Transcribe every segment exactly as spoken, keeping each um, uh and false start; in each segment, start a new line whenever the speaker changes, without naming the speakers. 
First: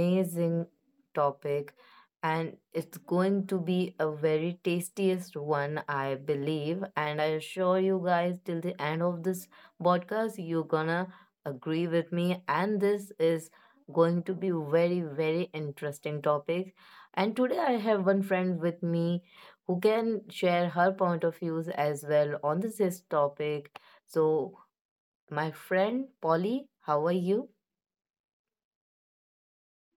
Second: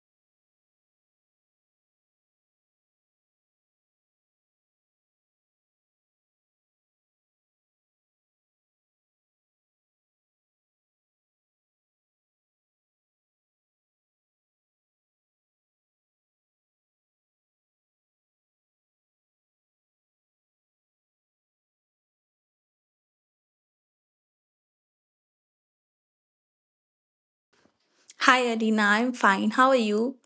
amazing topic, and it's going to be a very tastiest one I believe, and I assure you guys till the end of this podcast you're gonna agree with me, and this is going to be very very interesting topic. And today I have one friend with me who can share her point of views as well on this, this topic. So, my friend Polly, how are you?
Hi, Arina. I'm fine. How are you?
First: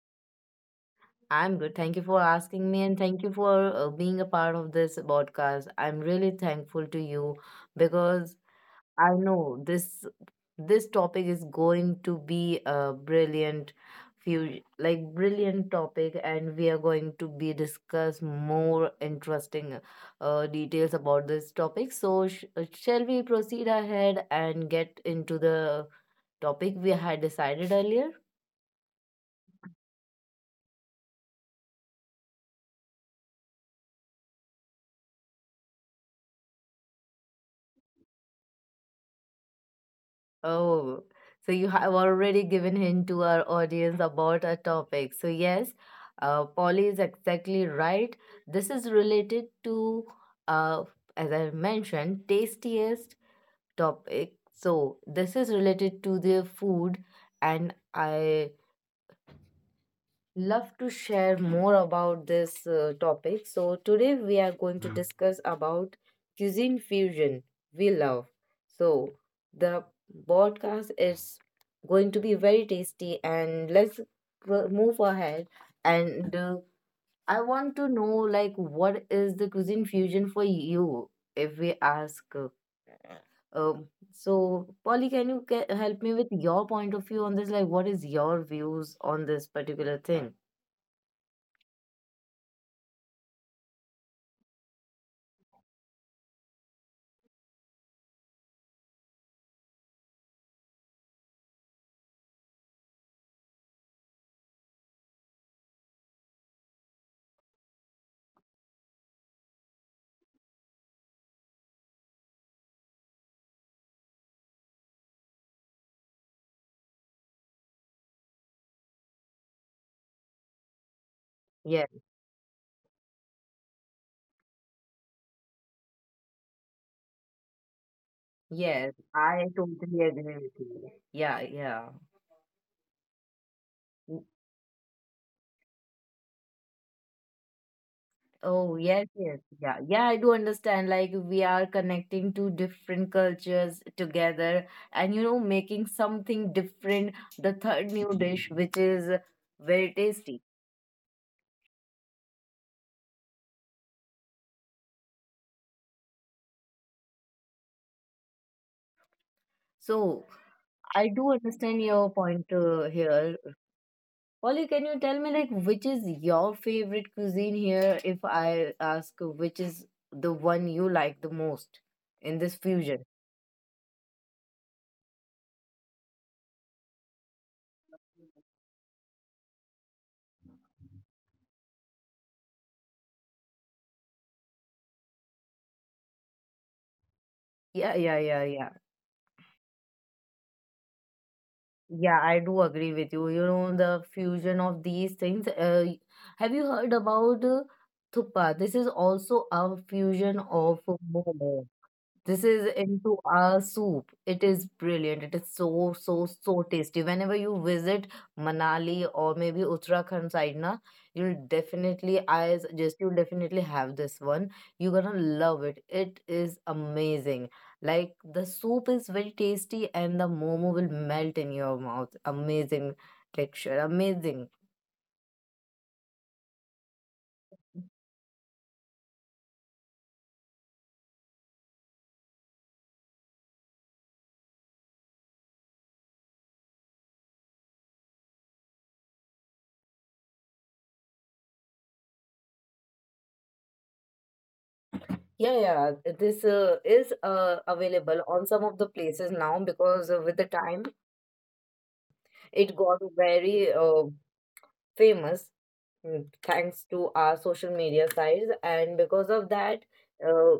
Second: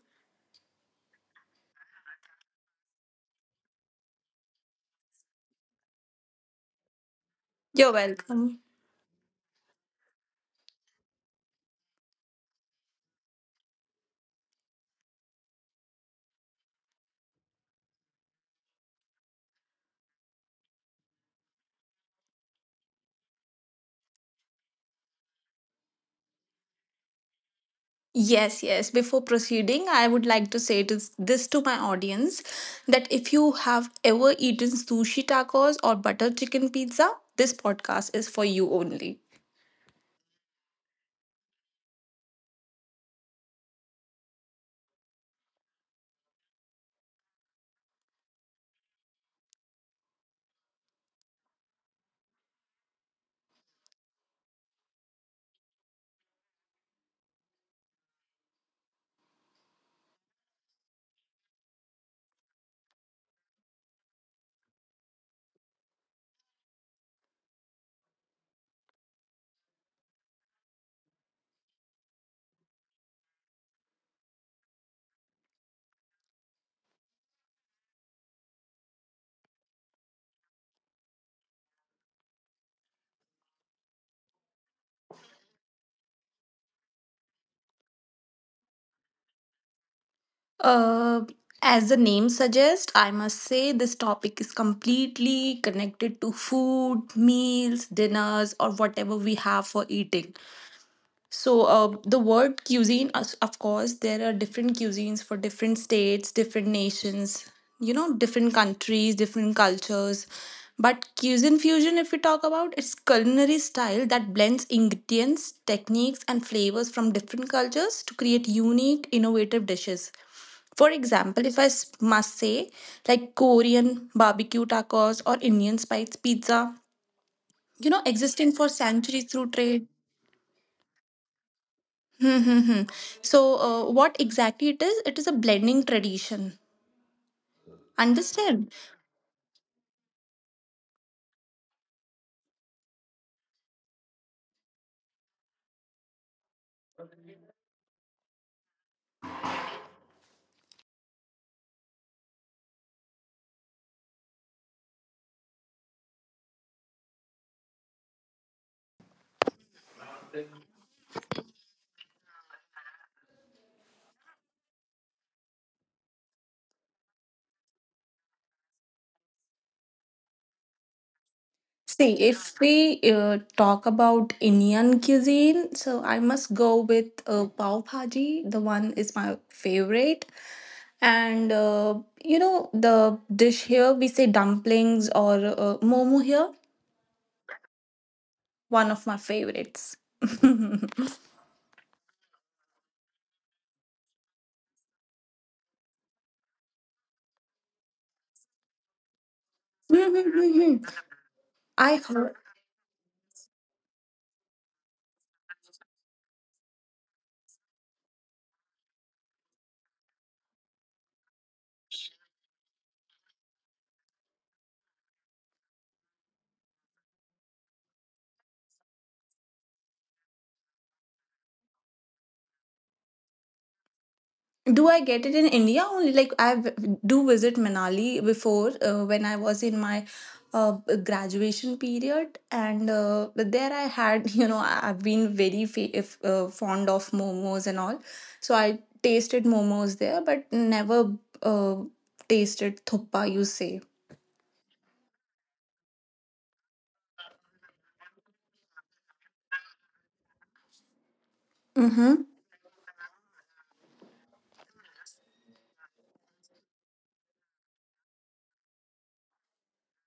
I'm good. Thank you for asking me and thank you for uh, being a part of this podcast. I'm really thankful to you
You're
because
welcome.
I know this this topic is going to be a brilliant few like brilliant topic, and we are going to be discuss more interesting uh, details about this topic, so sh- uh, shall we proceed ahead and get into the topic we had decided earlier.
Yes, yes. Before proceeding, I would like to say this, this to my audience that if you have ever eaten sushi tacos or butter chicken pizza, this podcast is for you only.
Oh, so you have already given hint to our audience about our topic. So yes, uh, Polly is exactly right. This is related to, uh, as I mentioned, tastiest topic. So this is related to the food, and I love to share more about this uh, topic. So today we are going to, yeah, discuss about cuisine fusion we love. So the podcast is going to be very tasty, and let's pro- move ahead, and uh, I want to know like what is the cuisine fusion for you if we ask uh, um so. Polly, can you ca- help me with your point of view on this, like what is your views on this particular thing?
Uh, as the name suggests, I must say this topic is completely connected to food, meals, dinners, or whatever we have for eating. So, uh, the word cuisine, us- of course, there are different cuisines for different states, different nations, you know, different countries, different cultures. But cuisine fusion, if we talk about, it's culinary style that blends ingredients, techniques, and flavors from different cultures to create unique, innovative dishes. For example, if I s- must say, like Korean barbecue tacos or Indian spice pizza, you know,
Yes,
existing for
I
centuries through
totally agree
trade.
with you. Yeah, yeah.
Hmm, hmm, hmm. So,
Mm.
uh, what exactly it is? It is a blending tradition.
Oh, yes,
Understand?
yes. Yeah, yeah, I do understand. Like, we are connecting to different cultures together and, you know, making something different, the third new dish, which is very tasty. So, I do understand your point uh, here. Polly, can you tell me, like, which is your favorite cuisine here? If I ask, which is the one you like the most in this
See,
fusion?
if we uh, talk about Indian cuisine, so I must go with uh, pav bhaji. The one is my favorite, and uh, you know the dish here we say dumplings or uh, momo here.
Yeah, yeah, yeah, yeah.
One of my favorites.
Yeah, I do agree with you. You know, the fusion of these things. Uh, y- have you heard about uh, thuppa? This is also a fusion of momo. This
I
is
heard.
into a soup. It is brilliant. It is so, so, so tasty. Whenever you visit Manali or maybe Uttarakhand side, na, you'll definitely, I suggest, you'll definitely have this one. You're gonna love it. It is amazing. Like, the soup is very tasty and the momo will melt in your mouth. Amazing texture. Amazing.
Do I get it in India only? Like I v- do visit Manali before uh, when I was in my uh, graduation period, and uh, but there I had you know I- I've been very fa- if, uh, fond of momos and all, so I tasted momos there, but never uh, tasted thoppa. You say.
Yeah, yeah, this uh, is uh, available on some of the places now because uh, with the time it
Mm-hmm.
got very uh, famous, mm, thanks to our social media sites, and because of that, uh,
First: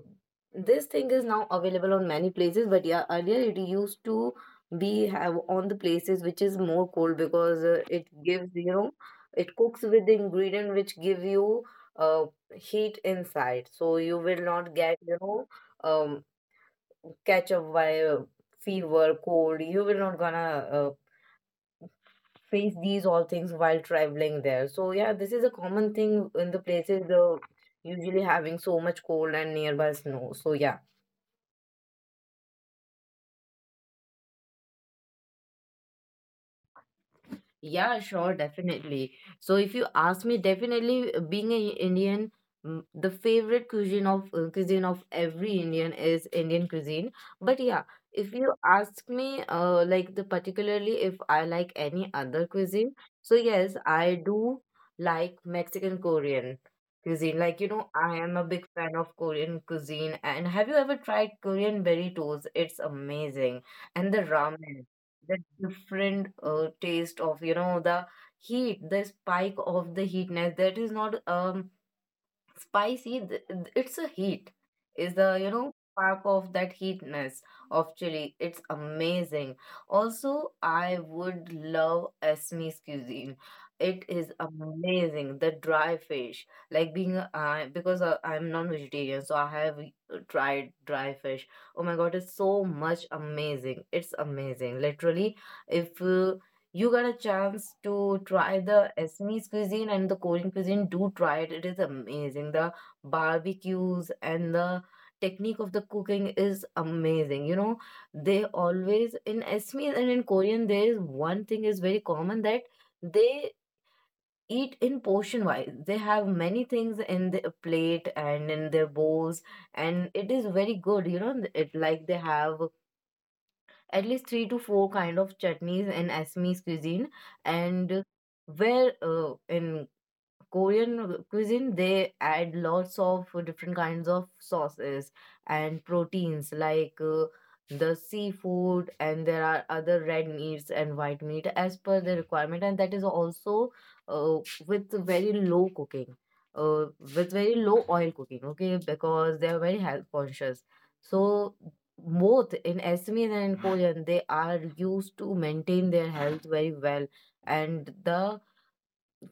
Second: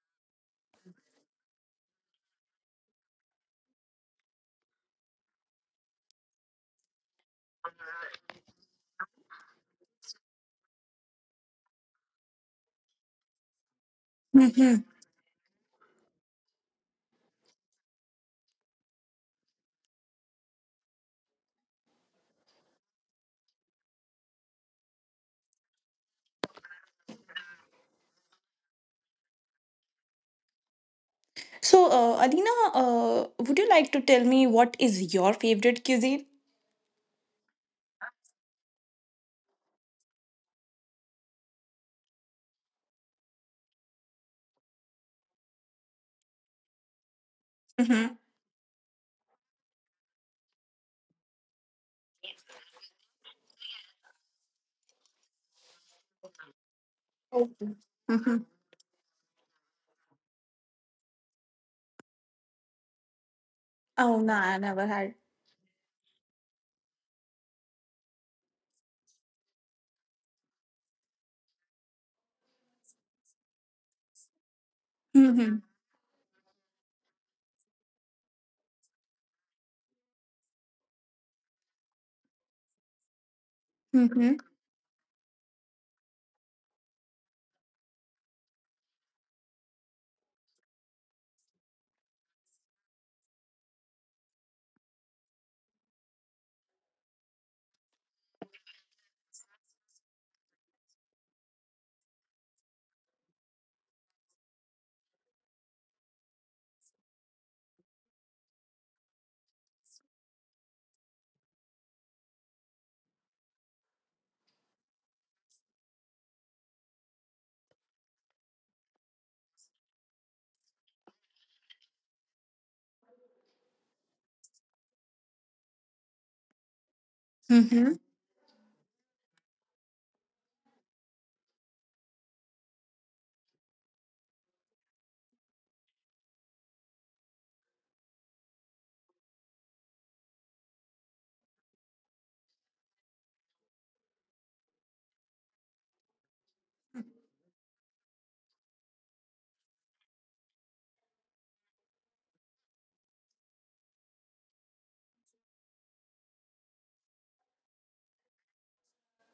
this thing is now available on many places. But yeah, earlier it used to be have on the places which is more cold because uh, it gives, you know it cooks with the ingredient which give you uh, heat inside, so you will not
Mm-hmm.
get you know um, catch up by uh, fever, cold. You will not gonna uh, face these all things while traveling there. So yeah, this is a common thing in the places uh, usually having so much cold and nearby snow. So yeah.
So, uh, Adina, uh, would you like to tell me what is your favorite cuisine?
Yeah, sure, definitely. So, if you ask me, definitely uh, being an Indian, mm, the favorite cuisine of uh, cuisine of every Indian is Indian cuisine. But yeah,
Mm-hmm.
if you ask me, uh, like the particularly if I like any other cuisine, so yes, I do like Mexican Korean cuisine. Like you
Okay.
know, I
Mm-hmm.
am a big fan of Korean cuisine. And have you ever tried Korean burritos? It's amazing, and
Oh
the
no, I never
ramen, the different uh, taste of you know the heat, the spike of the heatness, that is not um spicy. Th- th- it's a heat is the you
had.
know spark of that heatness of chili. It's amazing. Also, I would love Esme's cuisine. It is
Mm-hmm.
amazing, the dry fish. Like, being a- I because I, i'm non-vegetarian, so I have uh, tried dry fish. Oh my god, it's so much amazing, it's amazing literally. If uh, you got a chance to try the Assamese cuisine and the Korean cuisine, do try it. It is amazing. The barbecues and the technique of the cooking is amazing. You know, they always, in Assamese and in Korean, there is one thing is very common, that they eat in portion wise. They have many things in their plate and in their bowls, and it is very good. You know, it like they have at least three to four kind of chutneys in Assamese cuisine,
Mm-hmm.
and where uh, in Korean cuisine, they add lots of different kinds of sauces and proteins like uh, the seafood, and there are other red meats and white meat as per the requirement, and that is also uh, with very low cooking, uh, with very low oil cooking, okay, because they are very health conscious. So both in Assamese and in Korean, they are used to maintain their health very well, and the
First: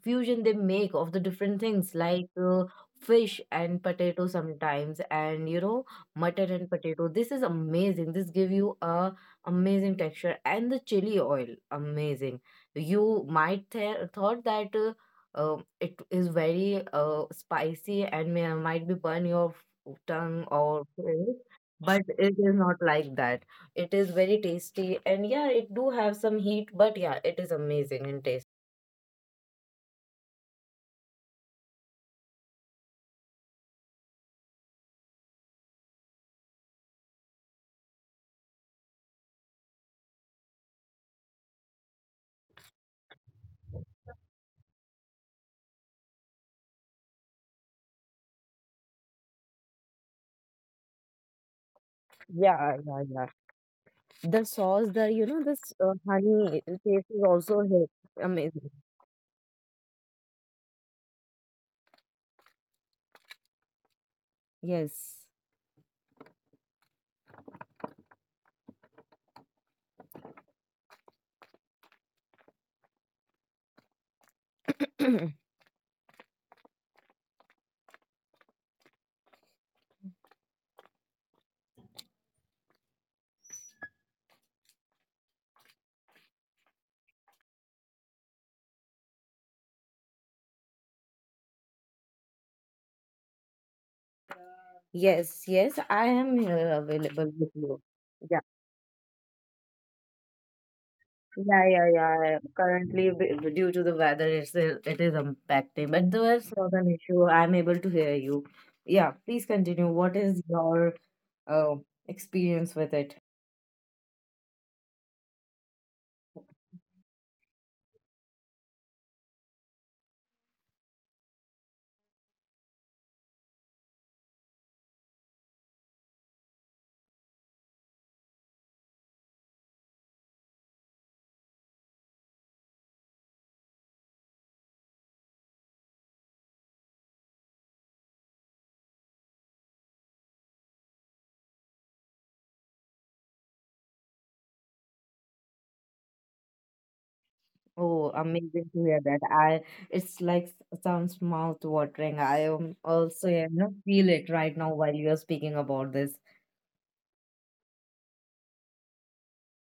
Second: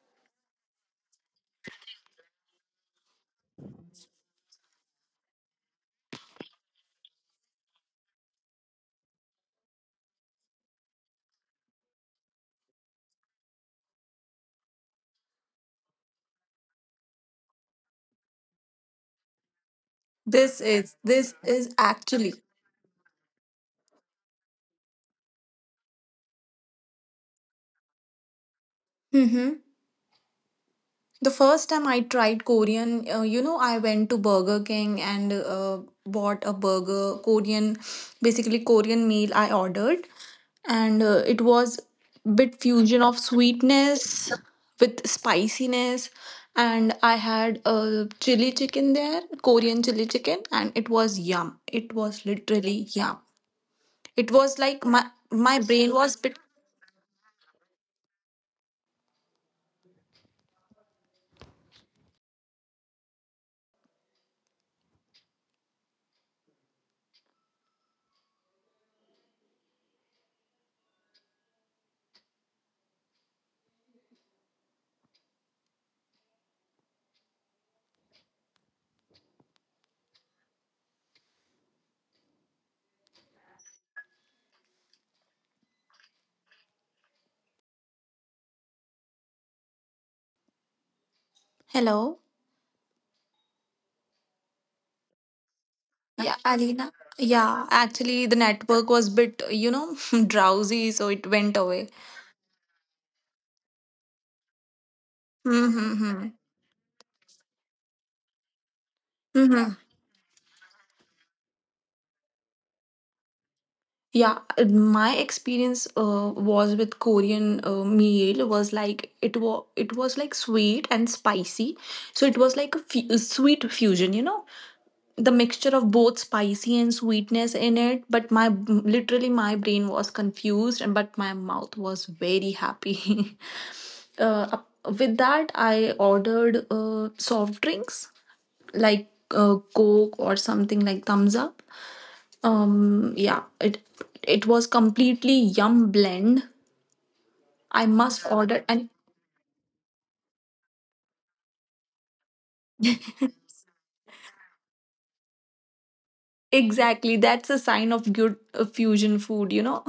fusion they make of the different things like uh, fish and potato sometimes, and you know mutton and potato, this is amazing. This give you a amazing texture, and the chili oil amazing. You might th- thought that uh, uh, it is very uh, spicy and may might be burn your f- tongue
This
or
is this
face,
is
but
actually.
it is not like that. It is very tasty, and yeah, it do have some heat, but yeah, it is amazing in taste.
Mm-hmm. The first time I tried Korean, uh, you know, I went to Burger King and uh, bought a burger, Korean, basically Korean meal I ordered, and uh, it was bit fusion of sweetness with spiciness, and I had a chili chicken there, Korean chili chicken, and it was yum. It was literally
Yeah,
yum.
yeah, yeah.
It was
The
like my
sauce, the you
my
know this
brain was
uh,
bit.
honey taste is also hit. Amazing. Yes.
Hello.
Yes, yes,
Yeah,
I am
Alina.
here
Yeah,
available with you.
actually, the
Yeah,
network was bit, you know, drowsy, so it went away.
yeah, yeah, yeah. Currently, b- due to the weather, it's uh, it is
Mm-hmm.
impacting, but there's not an issue. I'm able to hear you. Yeah,
Mm-hmm.
please continue. What is your uh, experience with it?
Yeah, my experience uh, was with Korean uh, meal was like it was it was like sweet and spicy, so it was like a fu- sweet fusion, you know. The mixture of both spicy and sweetness in it, but my literally my brain was confused, and but my mouth was very happy. Uh, with that I ordered uh, soft drinks like uh, coke or something like thumbs up. Um, yeah, it it was completely yum blend I must
Oh,
order. And
amazing to hear that. I it's like s- sounds mouth watering. I am also, you know, feel it right now while you're speaking about this.
exactly, that's a sign of good uh, fusion food, you know.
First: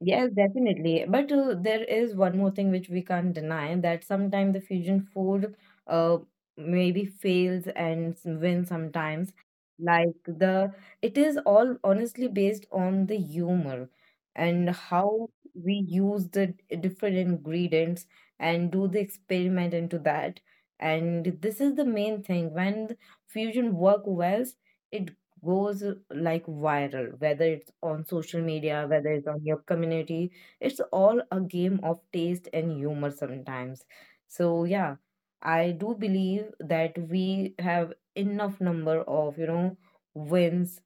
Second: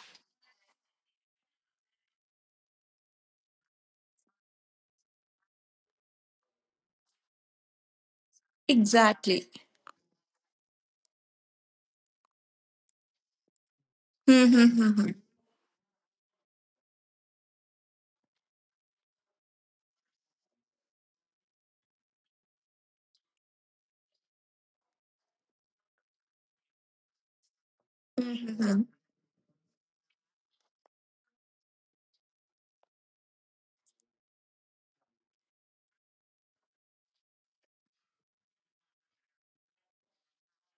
Yes, definitely. But uh, there is one more thing which we can't deny, that sometimes the fusion food uh, maybe fails and s- wins sometimes.
Exactly.
Like the, it is all honestly based on the humor and how we use the d- different ingredients and do the experiment into that. And this is the main thing. When the fusion work well, it goes like viral, whether it's on social media, whether it's on your community. It's all a game of taste and humor sometimes. So yeah, I do believe that we have enough number of, you know, wins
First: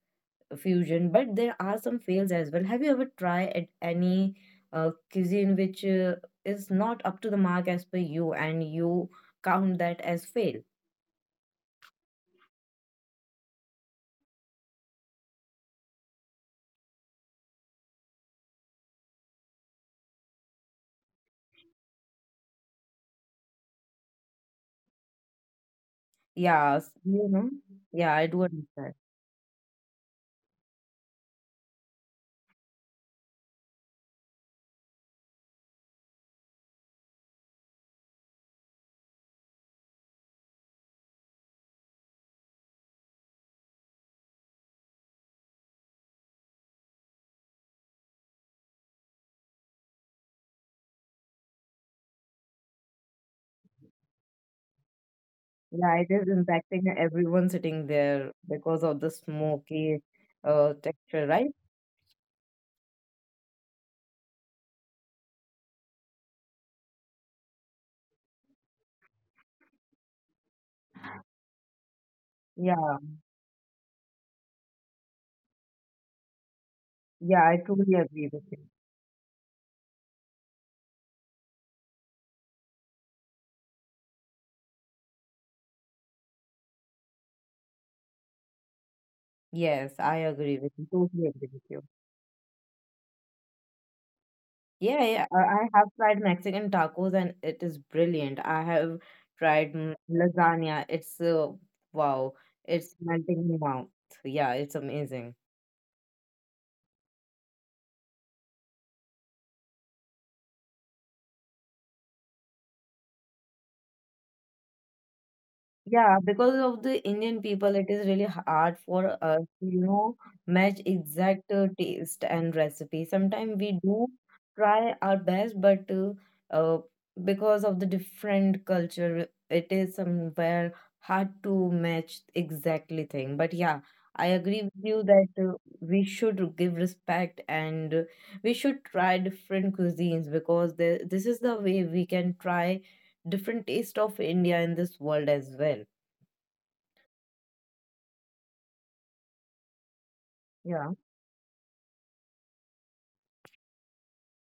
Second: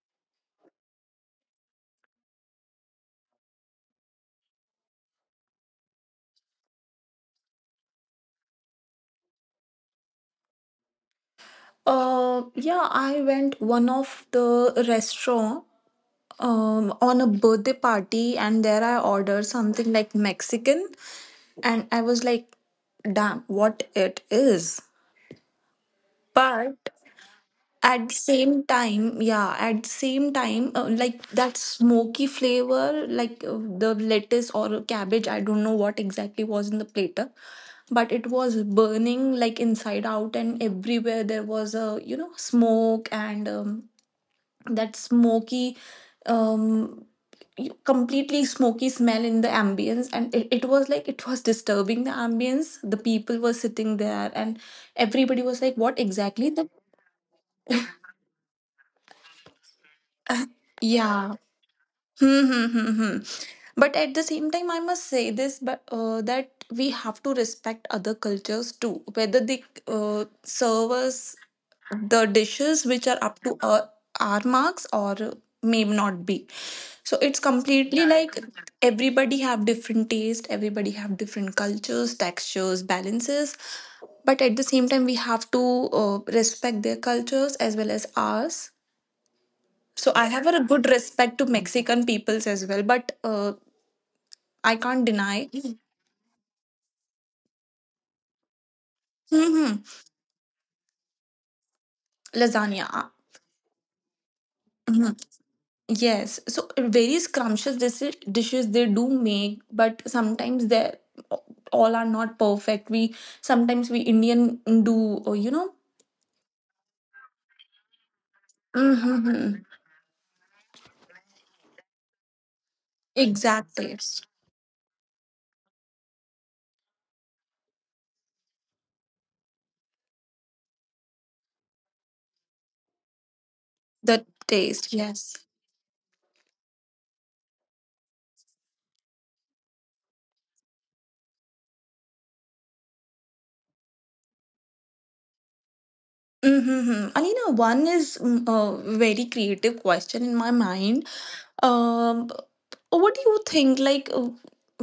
fusion, but there are some fails as well. Have you ever tried at any uh, cuisine which uh, is not up to the mark as per you and you count that as fail?
Uh, yeah, I went one of the restaurant um, on a birthday party, and there I ordered something like Mexican, and I was like, "Damn, what it is!"
Yeah,
But
s- you know. Yeah,
at the
I do
same
understand.
time, yeah, at the same time, uh, like that smoky flavor, like uh, the lettuce or cabbage, I don't know what exactly was in the platter, but it was burning like inside out, and everywhere there was a you know smoke and um, that smoky um you- completely smoky smell in the ambience, and it, it was like it was disturbing the ambience, the people were sitting there, and everybody was like what
Yeah, it
exactly
is
the.
impacting everyone sitting there because of the smoky uh,
Yeah.
texture, right?
Hmm, hmm, hmm, hmm. But at the same time I must say this, but uh, that we have to respect other cultures too, whether they uh, serve us the dishes which are
Yeah,
up to our, our marks or may not be. So it's
yeah, I
completely
truly
like
agree with you.
everybody have different taste, everybody have different cultures, textures, balances. But at the same time, we have to uh, respect their cultures as well as ours. So I
Yes,
have
I
a good
agree with you.
respect to
Totally agree with
Mexican
you.
peoples as well, but uh, I can't
Yeah,
deny.
yeah, I I have tried Mexican tacos and it is brilliant. I have
Hmm.
tried mm, lasagna. It's uh, wow,
Lasagna.
it's melting in your mouth. Yeah, it's
Mhm.
amazing.
Yes, so various scrumptious dis- dishes they do make, but sometimes they all are not perfect. We sometimes we Indian do uh, you know.
Yeah, because of the Indian people, it is really hard for
Mm-hmm.
us to, you know, match exact uh, taste and recipe. Sometimes
Exactly.
we do try our best, but uh, uh, because of the different culture, it is somewhere hard to match exactly thing. But yeah,
The
I
taste,
agree with
yes.
you that uh, we should give respect, and uh, we should try different cuisines, because the, this is the way we can try different taste of India in this world as well.
Mm-hmm. And you know, one is mm, a very creative question in my mind.
Yeah,
Um, what do you think? Like, uh,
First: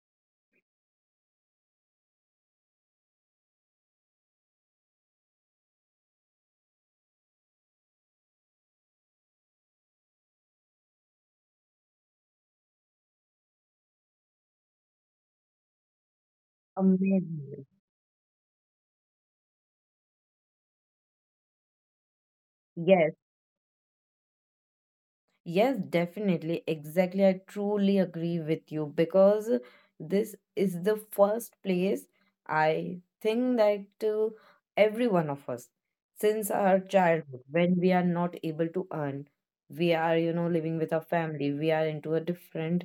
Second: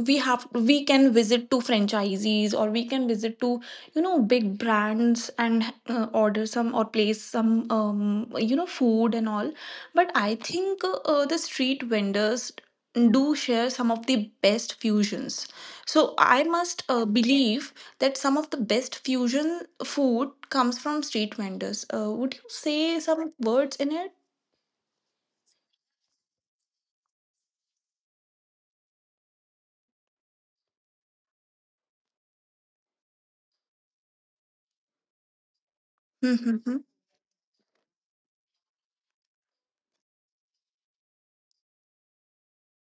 we have we can visit to franchisees or we can visit to you know big brands and uh, order some or place some um you know food and all. But I think uh, the street vendors do share some of the best fusions. So I must uh,
amazing.
believe that some of the best fusion food comes from street vendors. Uh, would you say
Yes,
some words in it?
yes, definitely. Exactly. I truly agree with you because this is the first place I think that uh, every one of us, since
Mm-hmm.
our childhood, when we are not able to earn, we are, you know, living with our family, we are into a different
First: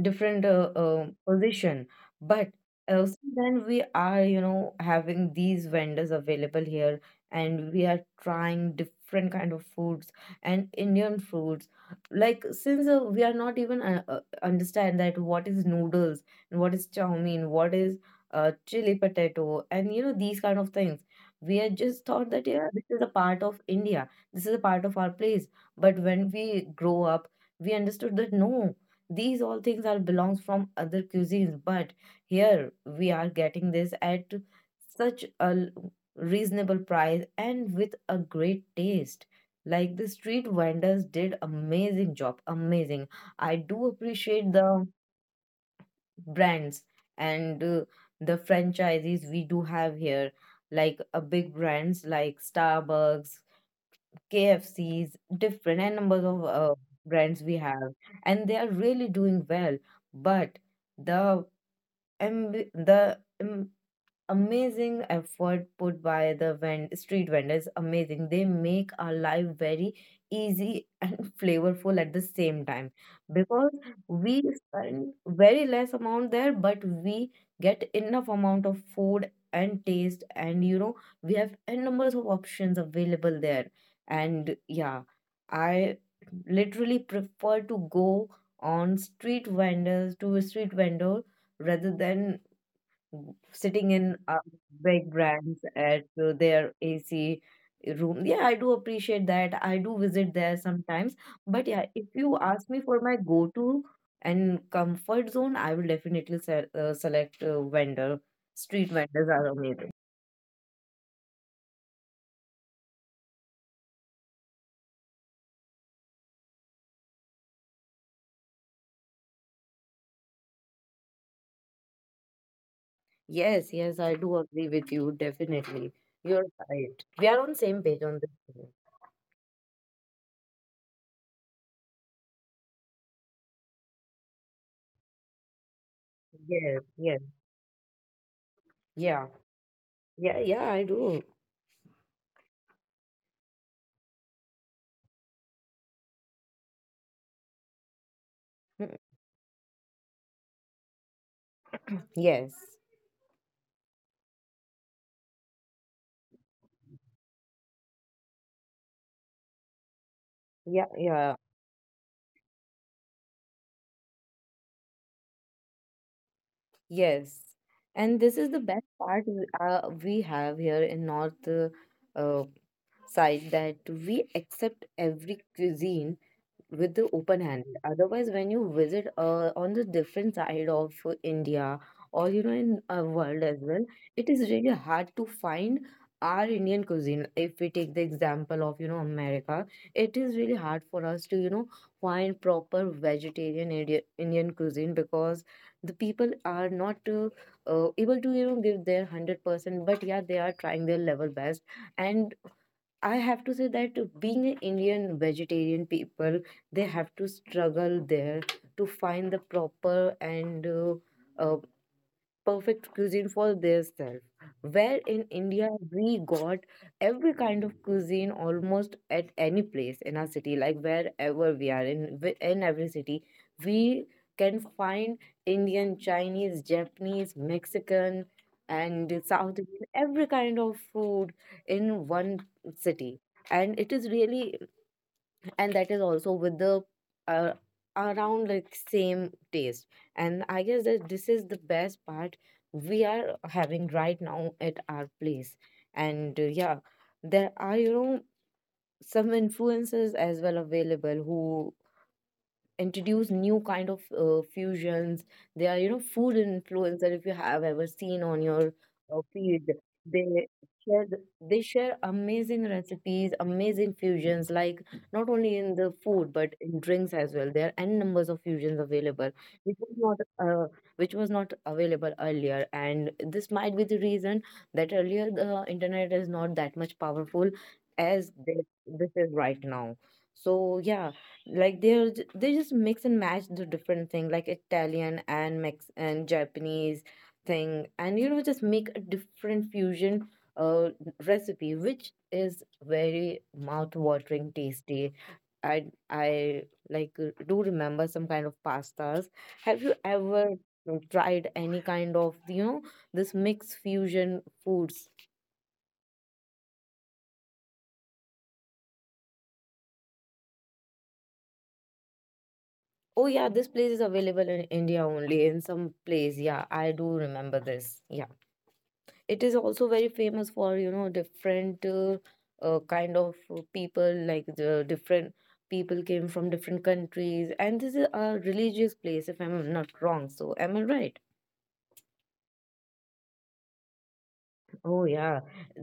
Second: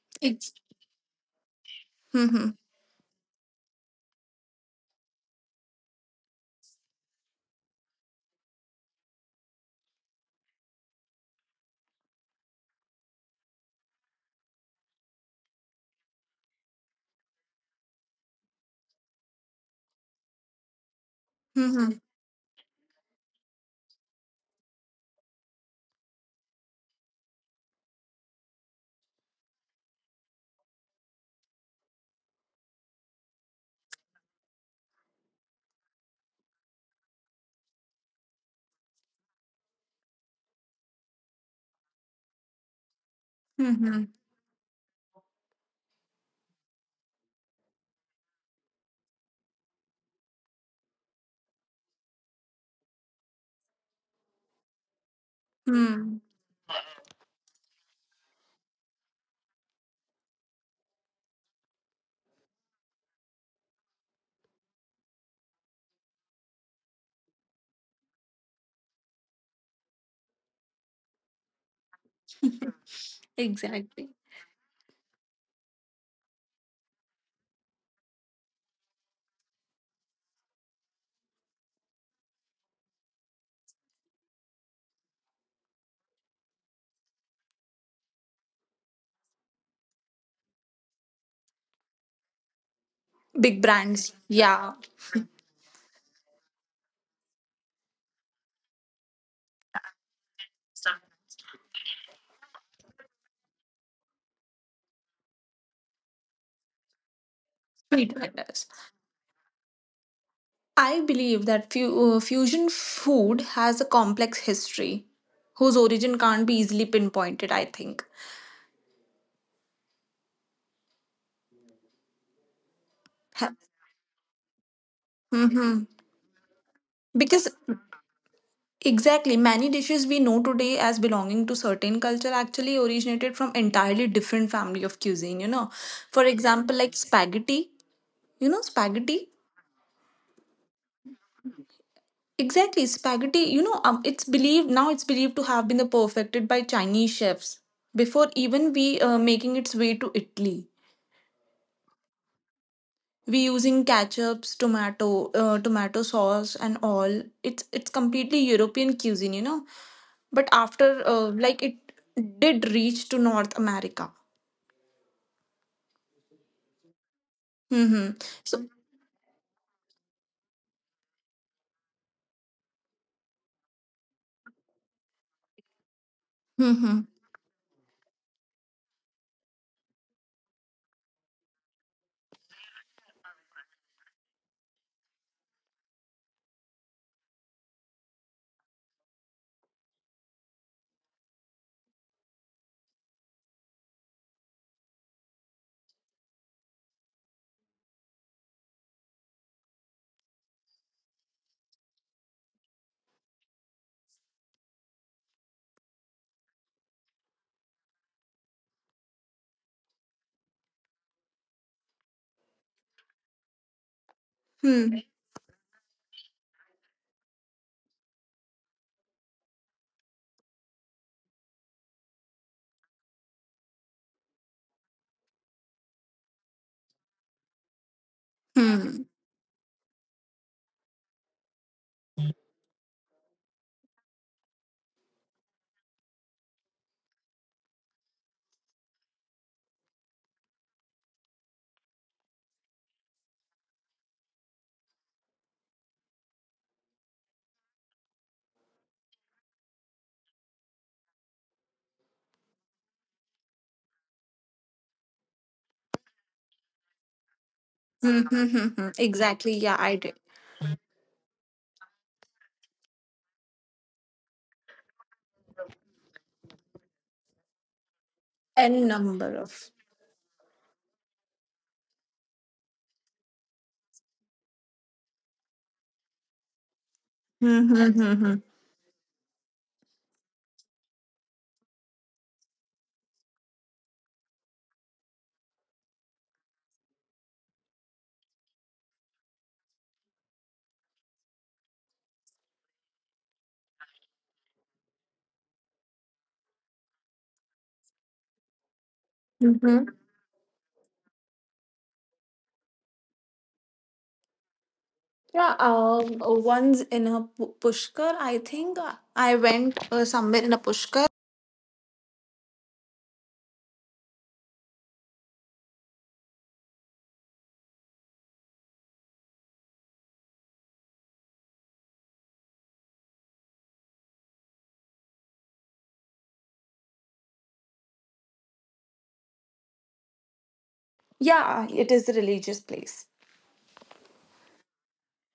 different uh, uh, position, but also then we are you know having these vendors available here, and we are trying different kind of foods and Indian foods, like since uh, we are not even uh, uh, understand that what is noodles and what is chow mein, what is uh, chili potato and you know these kind of things. We had
Mm-hmm.
just thought that yeah, this is a part of India, this is a part of our place. But when we grow up, we understood that no, these all things are belongs from other cuisines, but here we are getting this at such a l- reasonable price and with a great taste. Like the street vendors did amazing job, amazing. I do
Mm-hmm.
appreciate the brands and uh, the franchises we do have here, like a big brands like Starbucks, K F Cs, different and
Mm.
numbers of uh, brands we have, and they are really doing well. But the amb- the amazing effort put by the vend- street vendors, amazing, they make our life very easy and flavorful at the same time, because
Exactly.
we spend very less amount there, but we get enough amount of food and taste and you know we have n numbers of options available there. And yeah, I literally prefer to go on street vendors to a street vendor rather than
Big
sitting
brands,
in uh,
yeah,
big brands at uh, their A C room. Yeah, I do appreciate that. I do visit there sometimes. But yeah, if you ask me for my go-to and comfort zone, I will definitely se uh, select uh,
street
vendor.
vendors.
Street vendors are amazing.
I believe that fu- uh, fusion food has a complex history whose origin can't be easily pinpointed, I think.
Yes, yes, I do agree with you.
Mm-hmm.
Definitely. You're right. We are
Because
on same page on this one.
exactly, many dishes we know today as belonging to certain culture actually originated from entirely different family of cuisine, you know. For example,
Yes,
like
yes,
spaghetti, you know, spaghetti.
yeah, yeah, yeah, I do.
Exactly, spaghetti. You know, um, it's believed now it's believed to have been perfected by Chinese chefs before even we uh, making its way to Italy.
Yes.
We using ketchups, tomato, uh, tomato sauce, and all. It's it's completely European cuisine, you know. But
Yeah,
after, uh,
yeah.
like it did reach to North America.
Yes,
Mm-hmm.
and this is the
So,
best part w- uh, we have here in North uh, uh, side, that we accept every cuisine with
mm-hmm.
the open hand. Otherwise, when you visit uh, on the different side of uh, India, or you know in uh, world as well, it is really hard to find our Indian cuisine. If we take the example of you know America, it is really hard for us to you know find proper vegetarian Indi- Indian cuisine, because the people are not uh, uh, able to you know give their hundred percent. But yeah, they are trying their level best, and I have to say that being an Indian vegetarian people, they have to struggle there to find the proper and uh, uh, perfect cuisine for theirself. Where
Hmm.
in India we got every kind of cuisine almost at any place in our city, like wherever we are in wi- in every city, we can find Indian, Chinese, Japanese, Mexican,
Hmm. Hmm.
and
Hmm.
South Indian, every kind of food in one city. And it is really, and that is also with the uh, around like same taste, and I guess that this is the best part we are having right now at our place. And uh, yeah, there are you know some influencers as well available who introduce new kind of uh, fusions. They are you know food influencer, if you have ever seen on
Hmm,
your
hmm. Hmm,
uh,
hmm.
feed.
Exactly. Yeah, I
They
did.
share the- they share amazing recipes, amazing fusions, like not only in the food but in drinks as well. There are n numbers of fusions available
N
which
number
was
of.
not uh, which was not available earlier, and this might be the reason that earlier the internet is not that much powerful as this,
Mm-hmm.
this is right now. So yeah, like they're j- they just mix and match the different thing like Italian and Mex and Japanese thing, and you know just make a different fusion uh recipe which is very mouth-watering tasty. I i like, uh, do remember some kind of pastas. Have you ever uh, tried any kind of you know this mixed fusion foods?
Yeah, um, once in a pu- pushkar, I think uh, I went uh, somewhere in a pushkar.
Oh yeah, this place is available in India only in some place. Yeah, I do remember this. Yeah, it is also very famous for, you know, different uh, uh, kind of people, like the different people came from different countries. And this is a religious place, if I'm not wrong. So, am I right?
Yeah, it is a religious place.
Oh yeah.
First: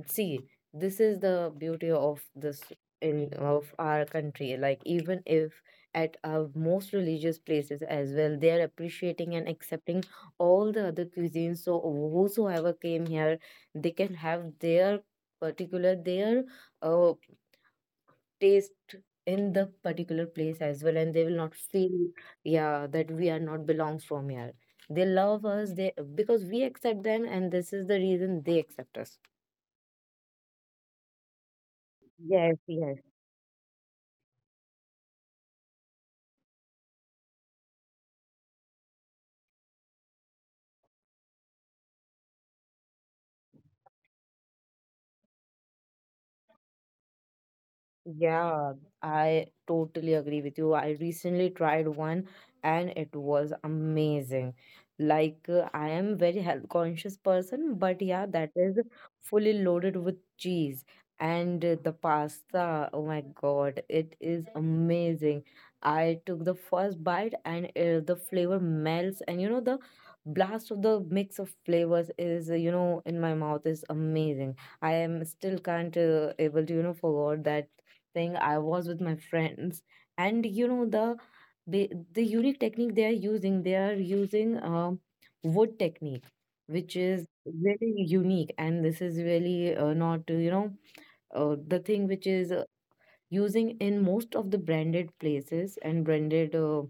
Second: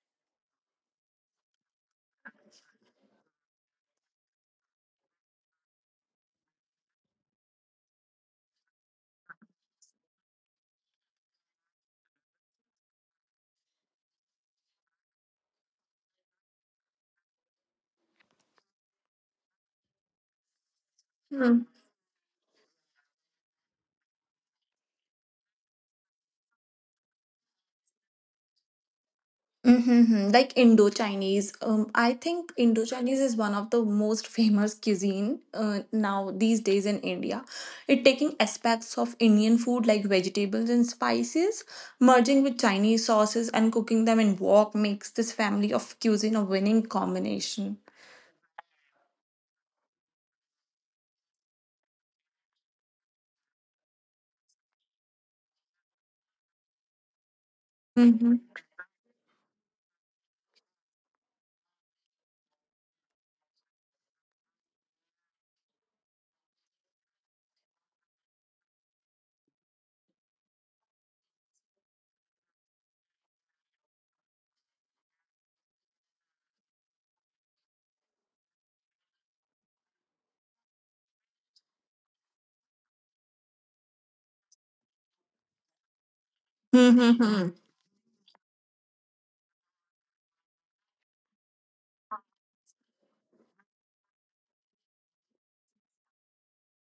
See, this is the beauty of this in of our country. Like even if at our most religious places as well, they are appreciating and accepting all the other cuisines. So whosoever came here, they can have their particular their uh taste in the particular place as well, and they will not
Hmm.
feel, yeah, that we are not belongs from here. They love us, they because we accept them, and this is the reason they accept us.
Mm-hmm. Like Indo Chinese. Um, I think
Yes,
Indo
yes.
Chinese is one of the most famous cuisine uh, now these days in India. It taking aspects of Indian food like vegetables and spices, merging with Chinese sauces and cooking them in wok makes this family of cuisine a winning combination.
Yeah, I totally agree with you. I recently tried one and it was amazing. Like uh, I am very health conscious person, but yeah,
Mm-hmm.
that is fully loaded with cheese and uh, the pasta. Oh my God, it is amazing. I took the first bite and uh, the flavor melts, and you know the blast of the mix of flavors is uh, you know in my mouth is amazing. I am still can't uh, able to you know forget that thing. I was with my friends, and you know the the, the unique technique they are using. They are using um wood technique, which is
Mm-hmm.
really unique, and this is really uh, not, uh, you know uh, the thing which is uh, using in most of the branded places and branded uh,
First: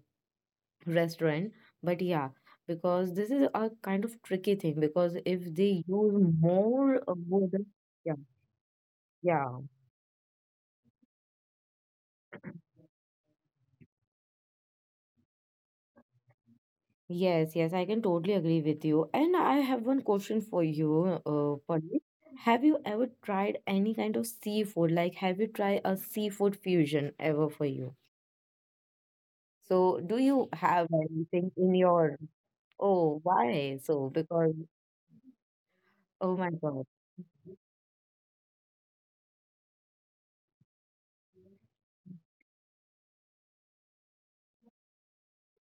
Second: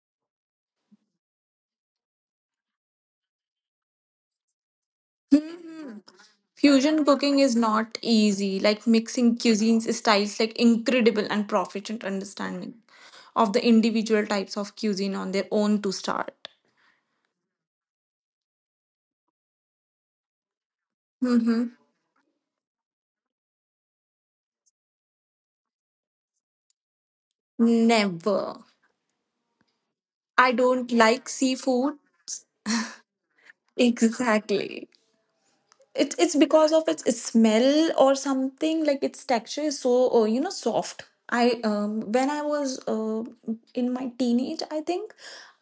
restaurant. But yeah, because this is a kind of tricky thing, because if they use more
Fusion
of
cooking is
wood,
not
yeah,
easy. Like mixing
yeah.
cuisines styles like incredible and proficient understanding of the individual types of cuisine on their own to start.
Yes, yes, I can totally agree with you. And I have one question for you, uh,
Mm-hmm.
Pandit. Have you ever tried any kind of seafood? Like, have you tried a seafood fusion ever for you?
Never.
So, do you
I
have
don't like
anything in
seafood.
your? Oh, why? So, because
Exactly. It,
oh
it's
my
because
God,
of its smell or something like its texture is so uh, you know soft. I um, when I was uh, in my teenage I think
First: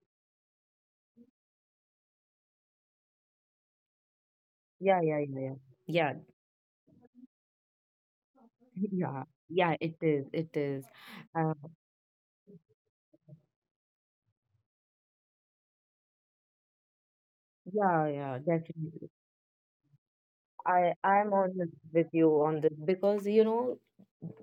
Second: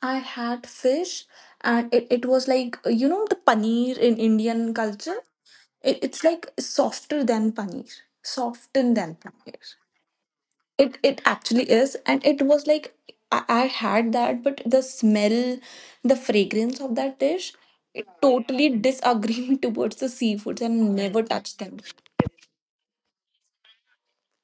I had fish, and it, it was like uh, you know the paneer in Indian
yeah,
culture.
yeah, yeah,
it,
yeah,
it's like softer than paneer, softer
yeah,
than
yeah,
paneer.
yeah. It is, it is.
it it
Uh,
actually is, and it was like I, I had that, but the smell, the fragrance of that dish,
yeah,
it
yeah,
totally
definitely.
disagreement towards the seafoods
I
and never
I'm on,
touched
th-
them.
with you on this, because you know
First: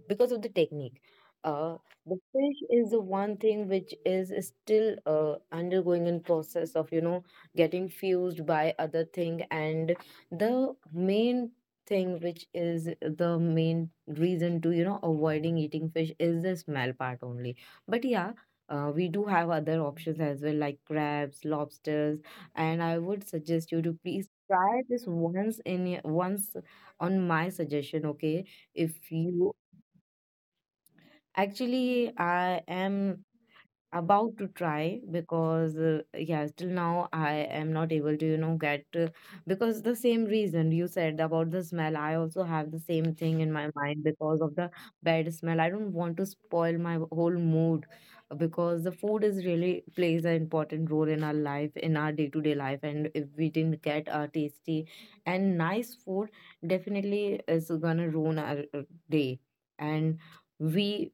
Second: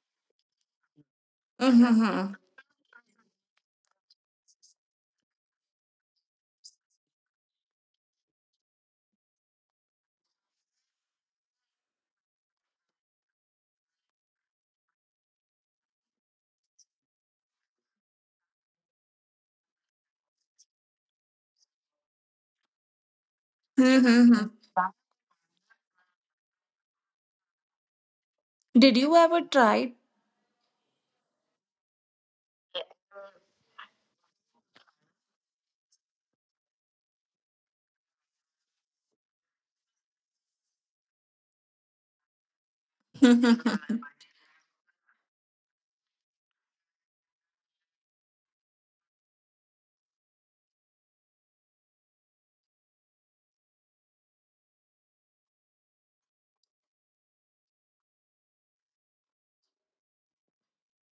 because of the technique. Uh, the
Mm-hmm.
fish is the one thing which is still uh, undergoing in process of you know getting fused by other thing, and the main thing which is the main reason to you know avoiding eating fish is the smell part only. But yeah, uh, we do have other options as well like crabs, lobsters, and I would suggest you to
Mm-hmm.
please
Mm-hmm.
try this once in your- once on my suggestion, okay?
Did
If
you ever
you
try?
actually I am about to try because, uh, yeah, till now I am not able to you know get, uh, because the same reason you said about the smell, I also have the same thing in my
Mm-hmm.
mind, because of the bad smell I don't want to spoil my whole mood, because the food is really plays an important role in our life, in our day-to-day life. And if we didn't get a tasty and nice food, definitely is gonna ruin our uh, day. And we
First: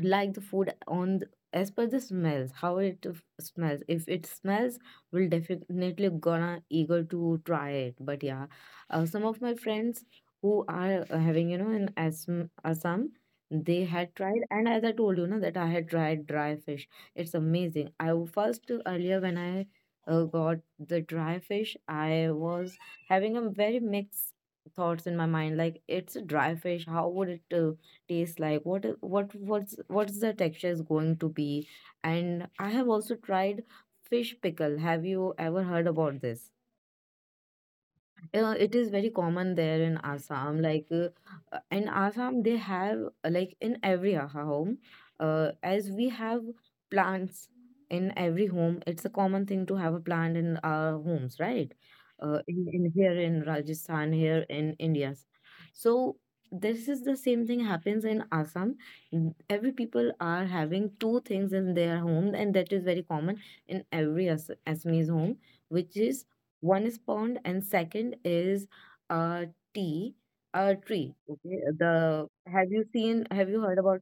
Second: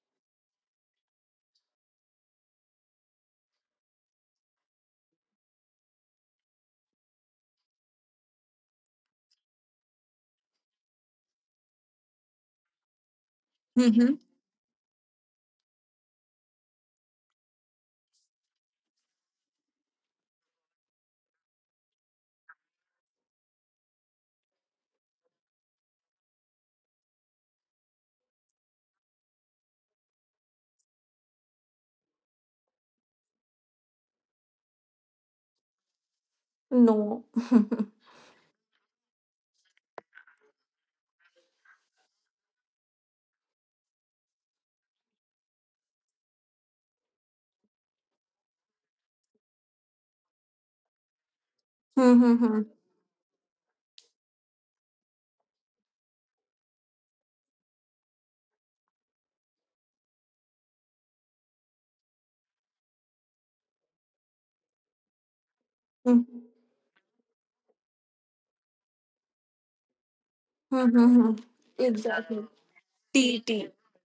like the food on the, as per the smells, how it f- smells. If it smells, we'll definitely gonna eager to try it. But yeah, uh, some of my friends who are uh, having you know in Assam, Assam, they had tried, and as I told you know that I had tried dry fish. It's amazing. I w- first, uh, earlier when I uh, got the dry fish, I was having a very mixed thoughts in my mind, like it's a dry fish, how would it uh, taste like, what i- what what's what's the texture is going to be. And I have also tried fish pickle. Have you ever heard about this?
No.
Uh, it is very common there in Assam. Like, uh, uh, in Assam, they have, uh, like in every ho- home, uh, as we have plants in every home. It's a common thing to have a plant in our homes, right? Uh,
Mm-hmm.
in, in, here in Rajasthan, here in India. So this is the same thing happens in Assam. N- Every people are having two things in their home, and that is very common in every As- Assamese home, which is, one is pond and second is uh tea, a tree.
Mm-hmm.
Okay, the
Exactly.
have you seen?
Tea,
Have you
tea.
heard about?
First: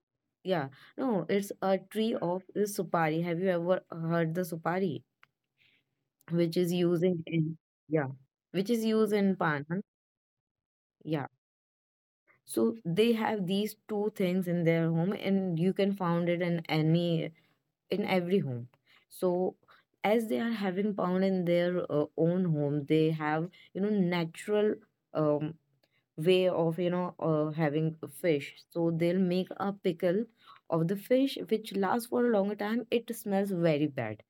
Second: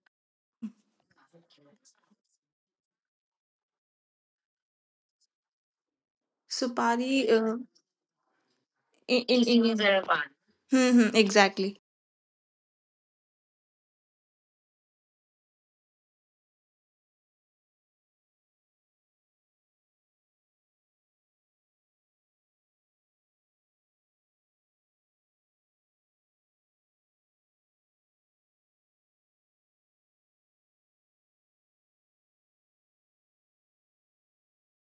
Yeah, no, it's a tree of the supari. Have you ever heard the supari, which
Supari
is
uh,
using in yeah,
in
which is
in
used
Indian.
in pan? Huh?
Mm-hmm. Exactly.
Yeah. So they have these two things in their home, and you can found it in any in every home. So as they are having pound in their uh, own home, they have you know natural um way of you know uh, having fish, so they'll make a pickle of the fish which lasts for a longer time. It smells very bad.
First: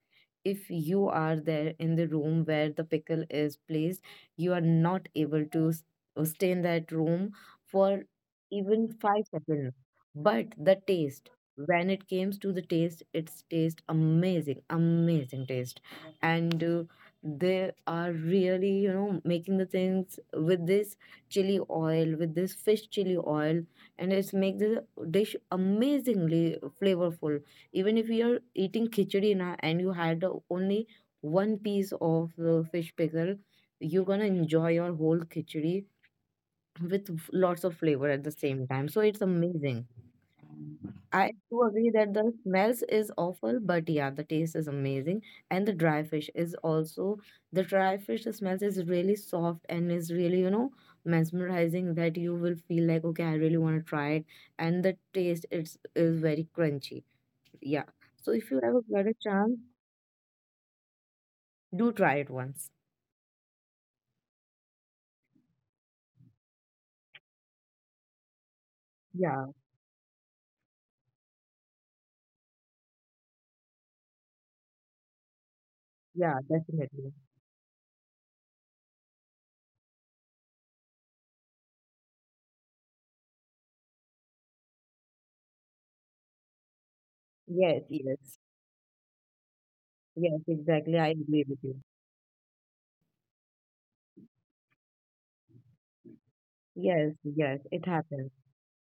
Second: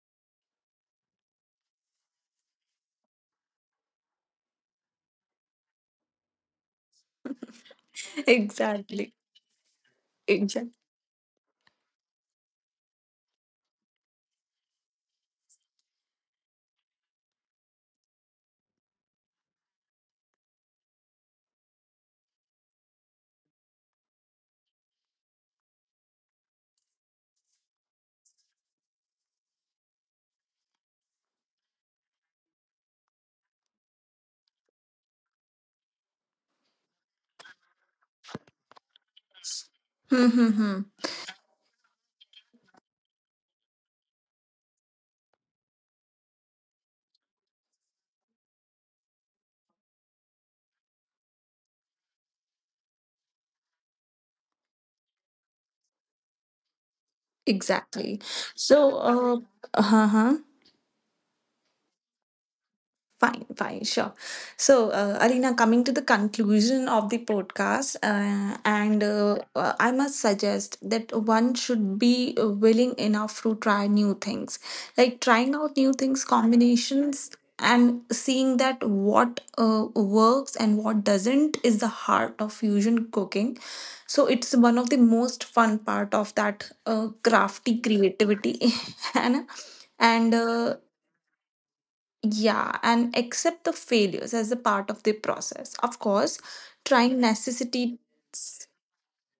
If you are there in the room where the pickle is placed, you are not able to s- uh, stay in that room for even
Exactly.
five seconds. But
Exactly.
the taste, when it comes to the taste, it's taste amazing, amazing taste. And uh, they are really, you know, making the things with this chili oil, with this fish chili oil, and it's make the dish amazingly flavorful. Even if you're eating khichdi na, and you had uh, only one piece of uh, fish pickle, you're gonna enjoy your whole khichdi with f- lots of flavor at the same time, so it's amazing.
Mm-hmm.
I do agree that the smells is awful, but yeah, the taste is amazing. And the dry fish is also the dry fish smells is really soft and is really, you know, mesmerizing, that you will feel like, okay, I really want to try it. And the taste it's is very crunchy. Yeah.
Exactly.
So if you ever get
So,
a
uh,
chance,
uh-huh.
do try it once.
Fine, fine, sure. So, uh, Alina, coming to the conclusion of the podcast, uh, and uh,
Yeah,
uh, I must suggest that one should be willing enough to try new things, like trying out new things,
yeah, definitely.
combinations, and seeing that what uh, works and what doesn't is the heart of fusion cooking. So, it's one of the most fun part of that uh, crafty
Yes, yes,
creativity, and and
yes,
uh,
exactly. I agree with you.
yeah, and accept the failures as a part of the process. Of course trying
Yes,
necessity
yes, it happens.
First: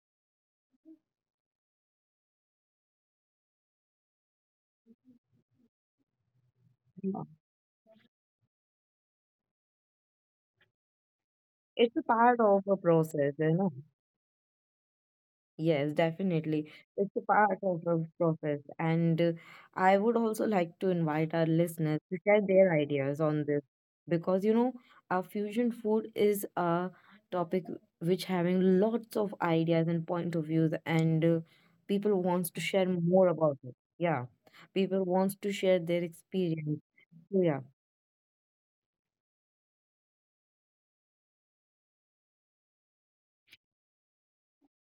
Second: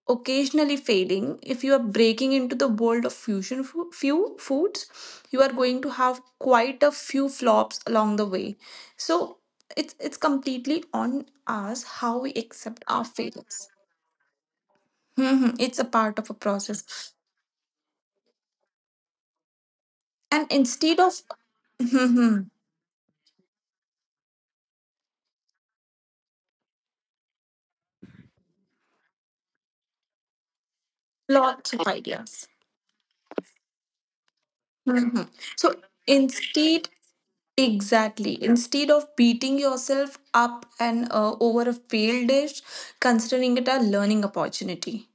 occasionally failing, if you are breaking into the world of fusion fu- few foods, you are going to have quite a few
Uh,
flops along the way. So it's it's completely on us how we
It's
accept
a
our
part of a
failures.
process, you know.
Hmm, it's a part of a
Yes,
process.
definitely. It's a part of the process. And uh,
And
I
instead
would
of
also like to invite our
hmm,
listeners to share their ideas on this, because, you know, our fusion food is a topic which having lots of ideas and point of views,
lots of
and uh,
ideas.
people wants to share more about it. Yeah.
Hmm.
People
So
wants to share their
instead.
experience. So, yeah.
Exactly. Instead of beating yourself up and uh, over a failed dish, considering it a learning opportunity.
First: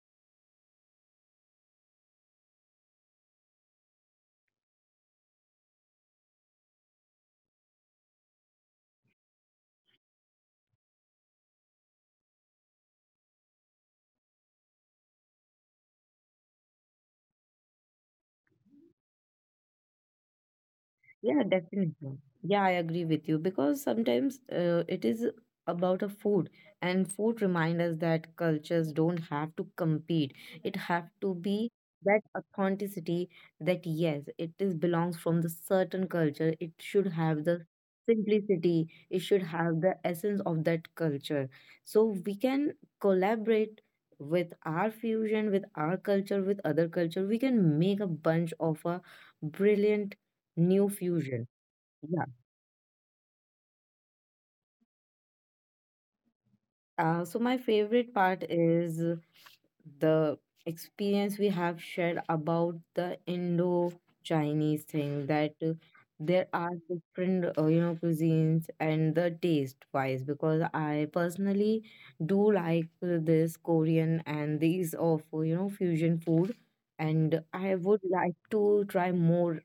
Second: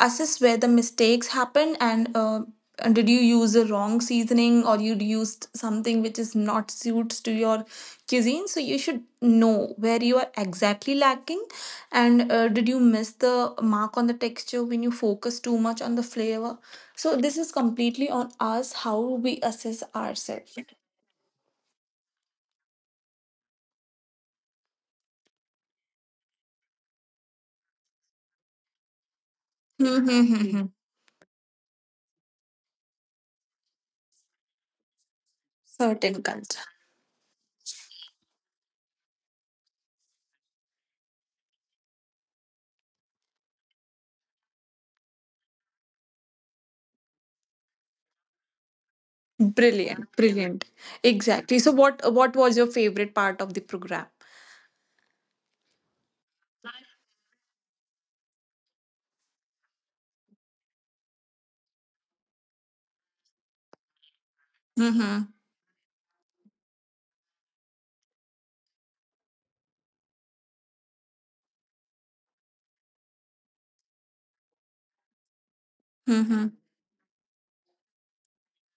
Assess where the mistakes happen, and uh, and did you use the wrong seasoning or you used something which is not suits to your cuisine? So you should know where you are exactly lacking, and uh, did you miss the mark on the texture when you focus too much on the flavor? So this is completely on us how we assess ourselves.
Yeah, definitely. Yeah, I agree with you, because sometimes uh, it is about a food, and food remind us that cultures don't have to compete.
Hmm,
It
hmm,
have
hmm,
to
hmm.
be that authenticity, that yes, it is belongs from the certain culture. It
Certain
should have
culture.
the simplicity. It should have the essence of that culture. So we can collaborate with our fusion, with our culture, with other culture. We can make a bunch of a brilliant new
Brilliant,
fusion.
brilliant.
Yeah.
Exactly. So what what was your favorite part of the program?
Uh, so my favorite part is the experience we have shared about the Indo-Chinese thing, that uh,
Mm-hmm.
there are different uh, you know cuisines and the taste wise, because I personally do like uh, this Korean and these of uh, you know fusion food. And
Mm-hmm.
I would like to try more,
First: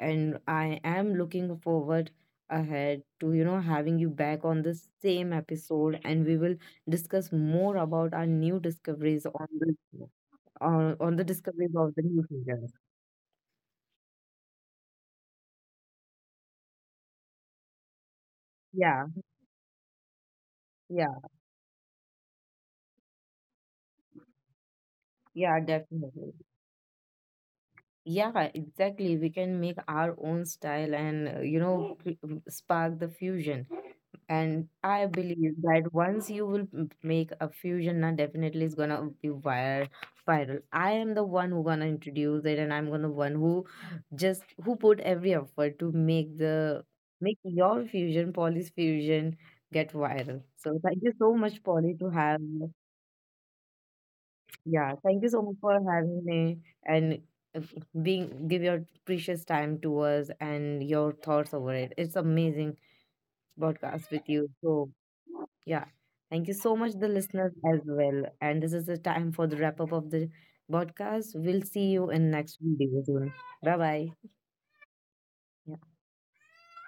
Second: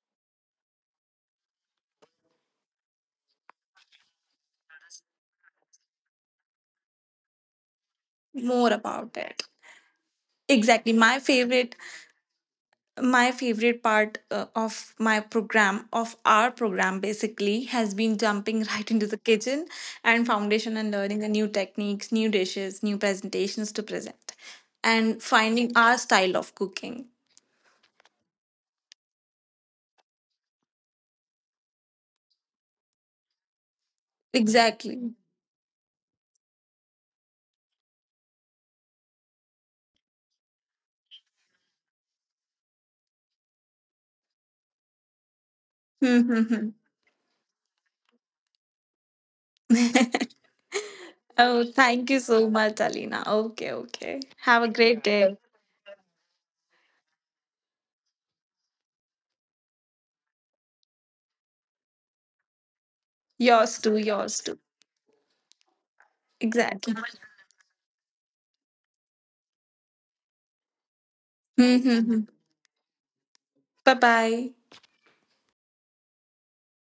and I am looking forward ahead to you know having you back on the same episode, and we will discuss more about our new
More about
discoveries
it.
on the,
Exactly.
on, on
My
the discoveries
favorite,
of the new figures.
my favorite part uh, of my program of our program basically has been jumping right
Yeah,
into the kitchen and foundation and
yeah,
learning the new techniques, new dishes, new presentations to present and
yeah,
finding our
definitely.
style of cooking.
Yeah, exactly. We can make our own style and, uh, you know cre- spark the fusion. And I
Exactly.
believe that once you will m- make a fusion, now definitely it's gonna be vir- viral. I am the one who gonna introduce it, and I'm gonna one who just who put every effort to make
Mm-hmm.
the make your fusion, Polly's fusion, get viral. So thank you so much,
Oh,
Polly, to
thank you
have.
so much, Alina. Okay, okay. Have a
Yeah.
great
Thank you so
day.
much for having me and, uh, being give your precious time to us and your thoughts over it. It's amazing
Yours too,
podcast with
yours
you.
too.
So yeah. Thank you so much,
Exactly.
the listeners, as well. And this is the time for the wrap up of the podcast. We'll see you in
Mm-hmm.
next video soon. Bye
Bye
bye.
bye.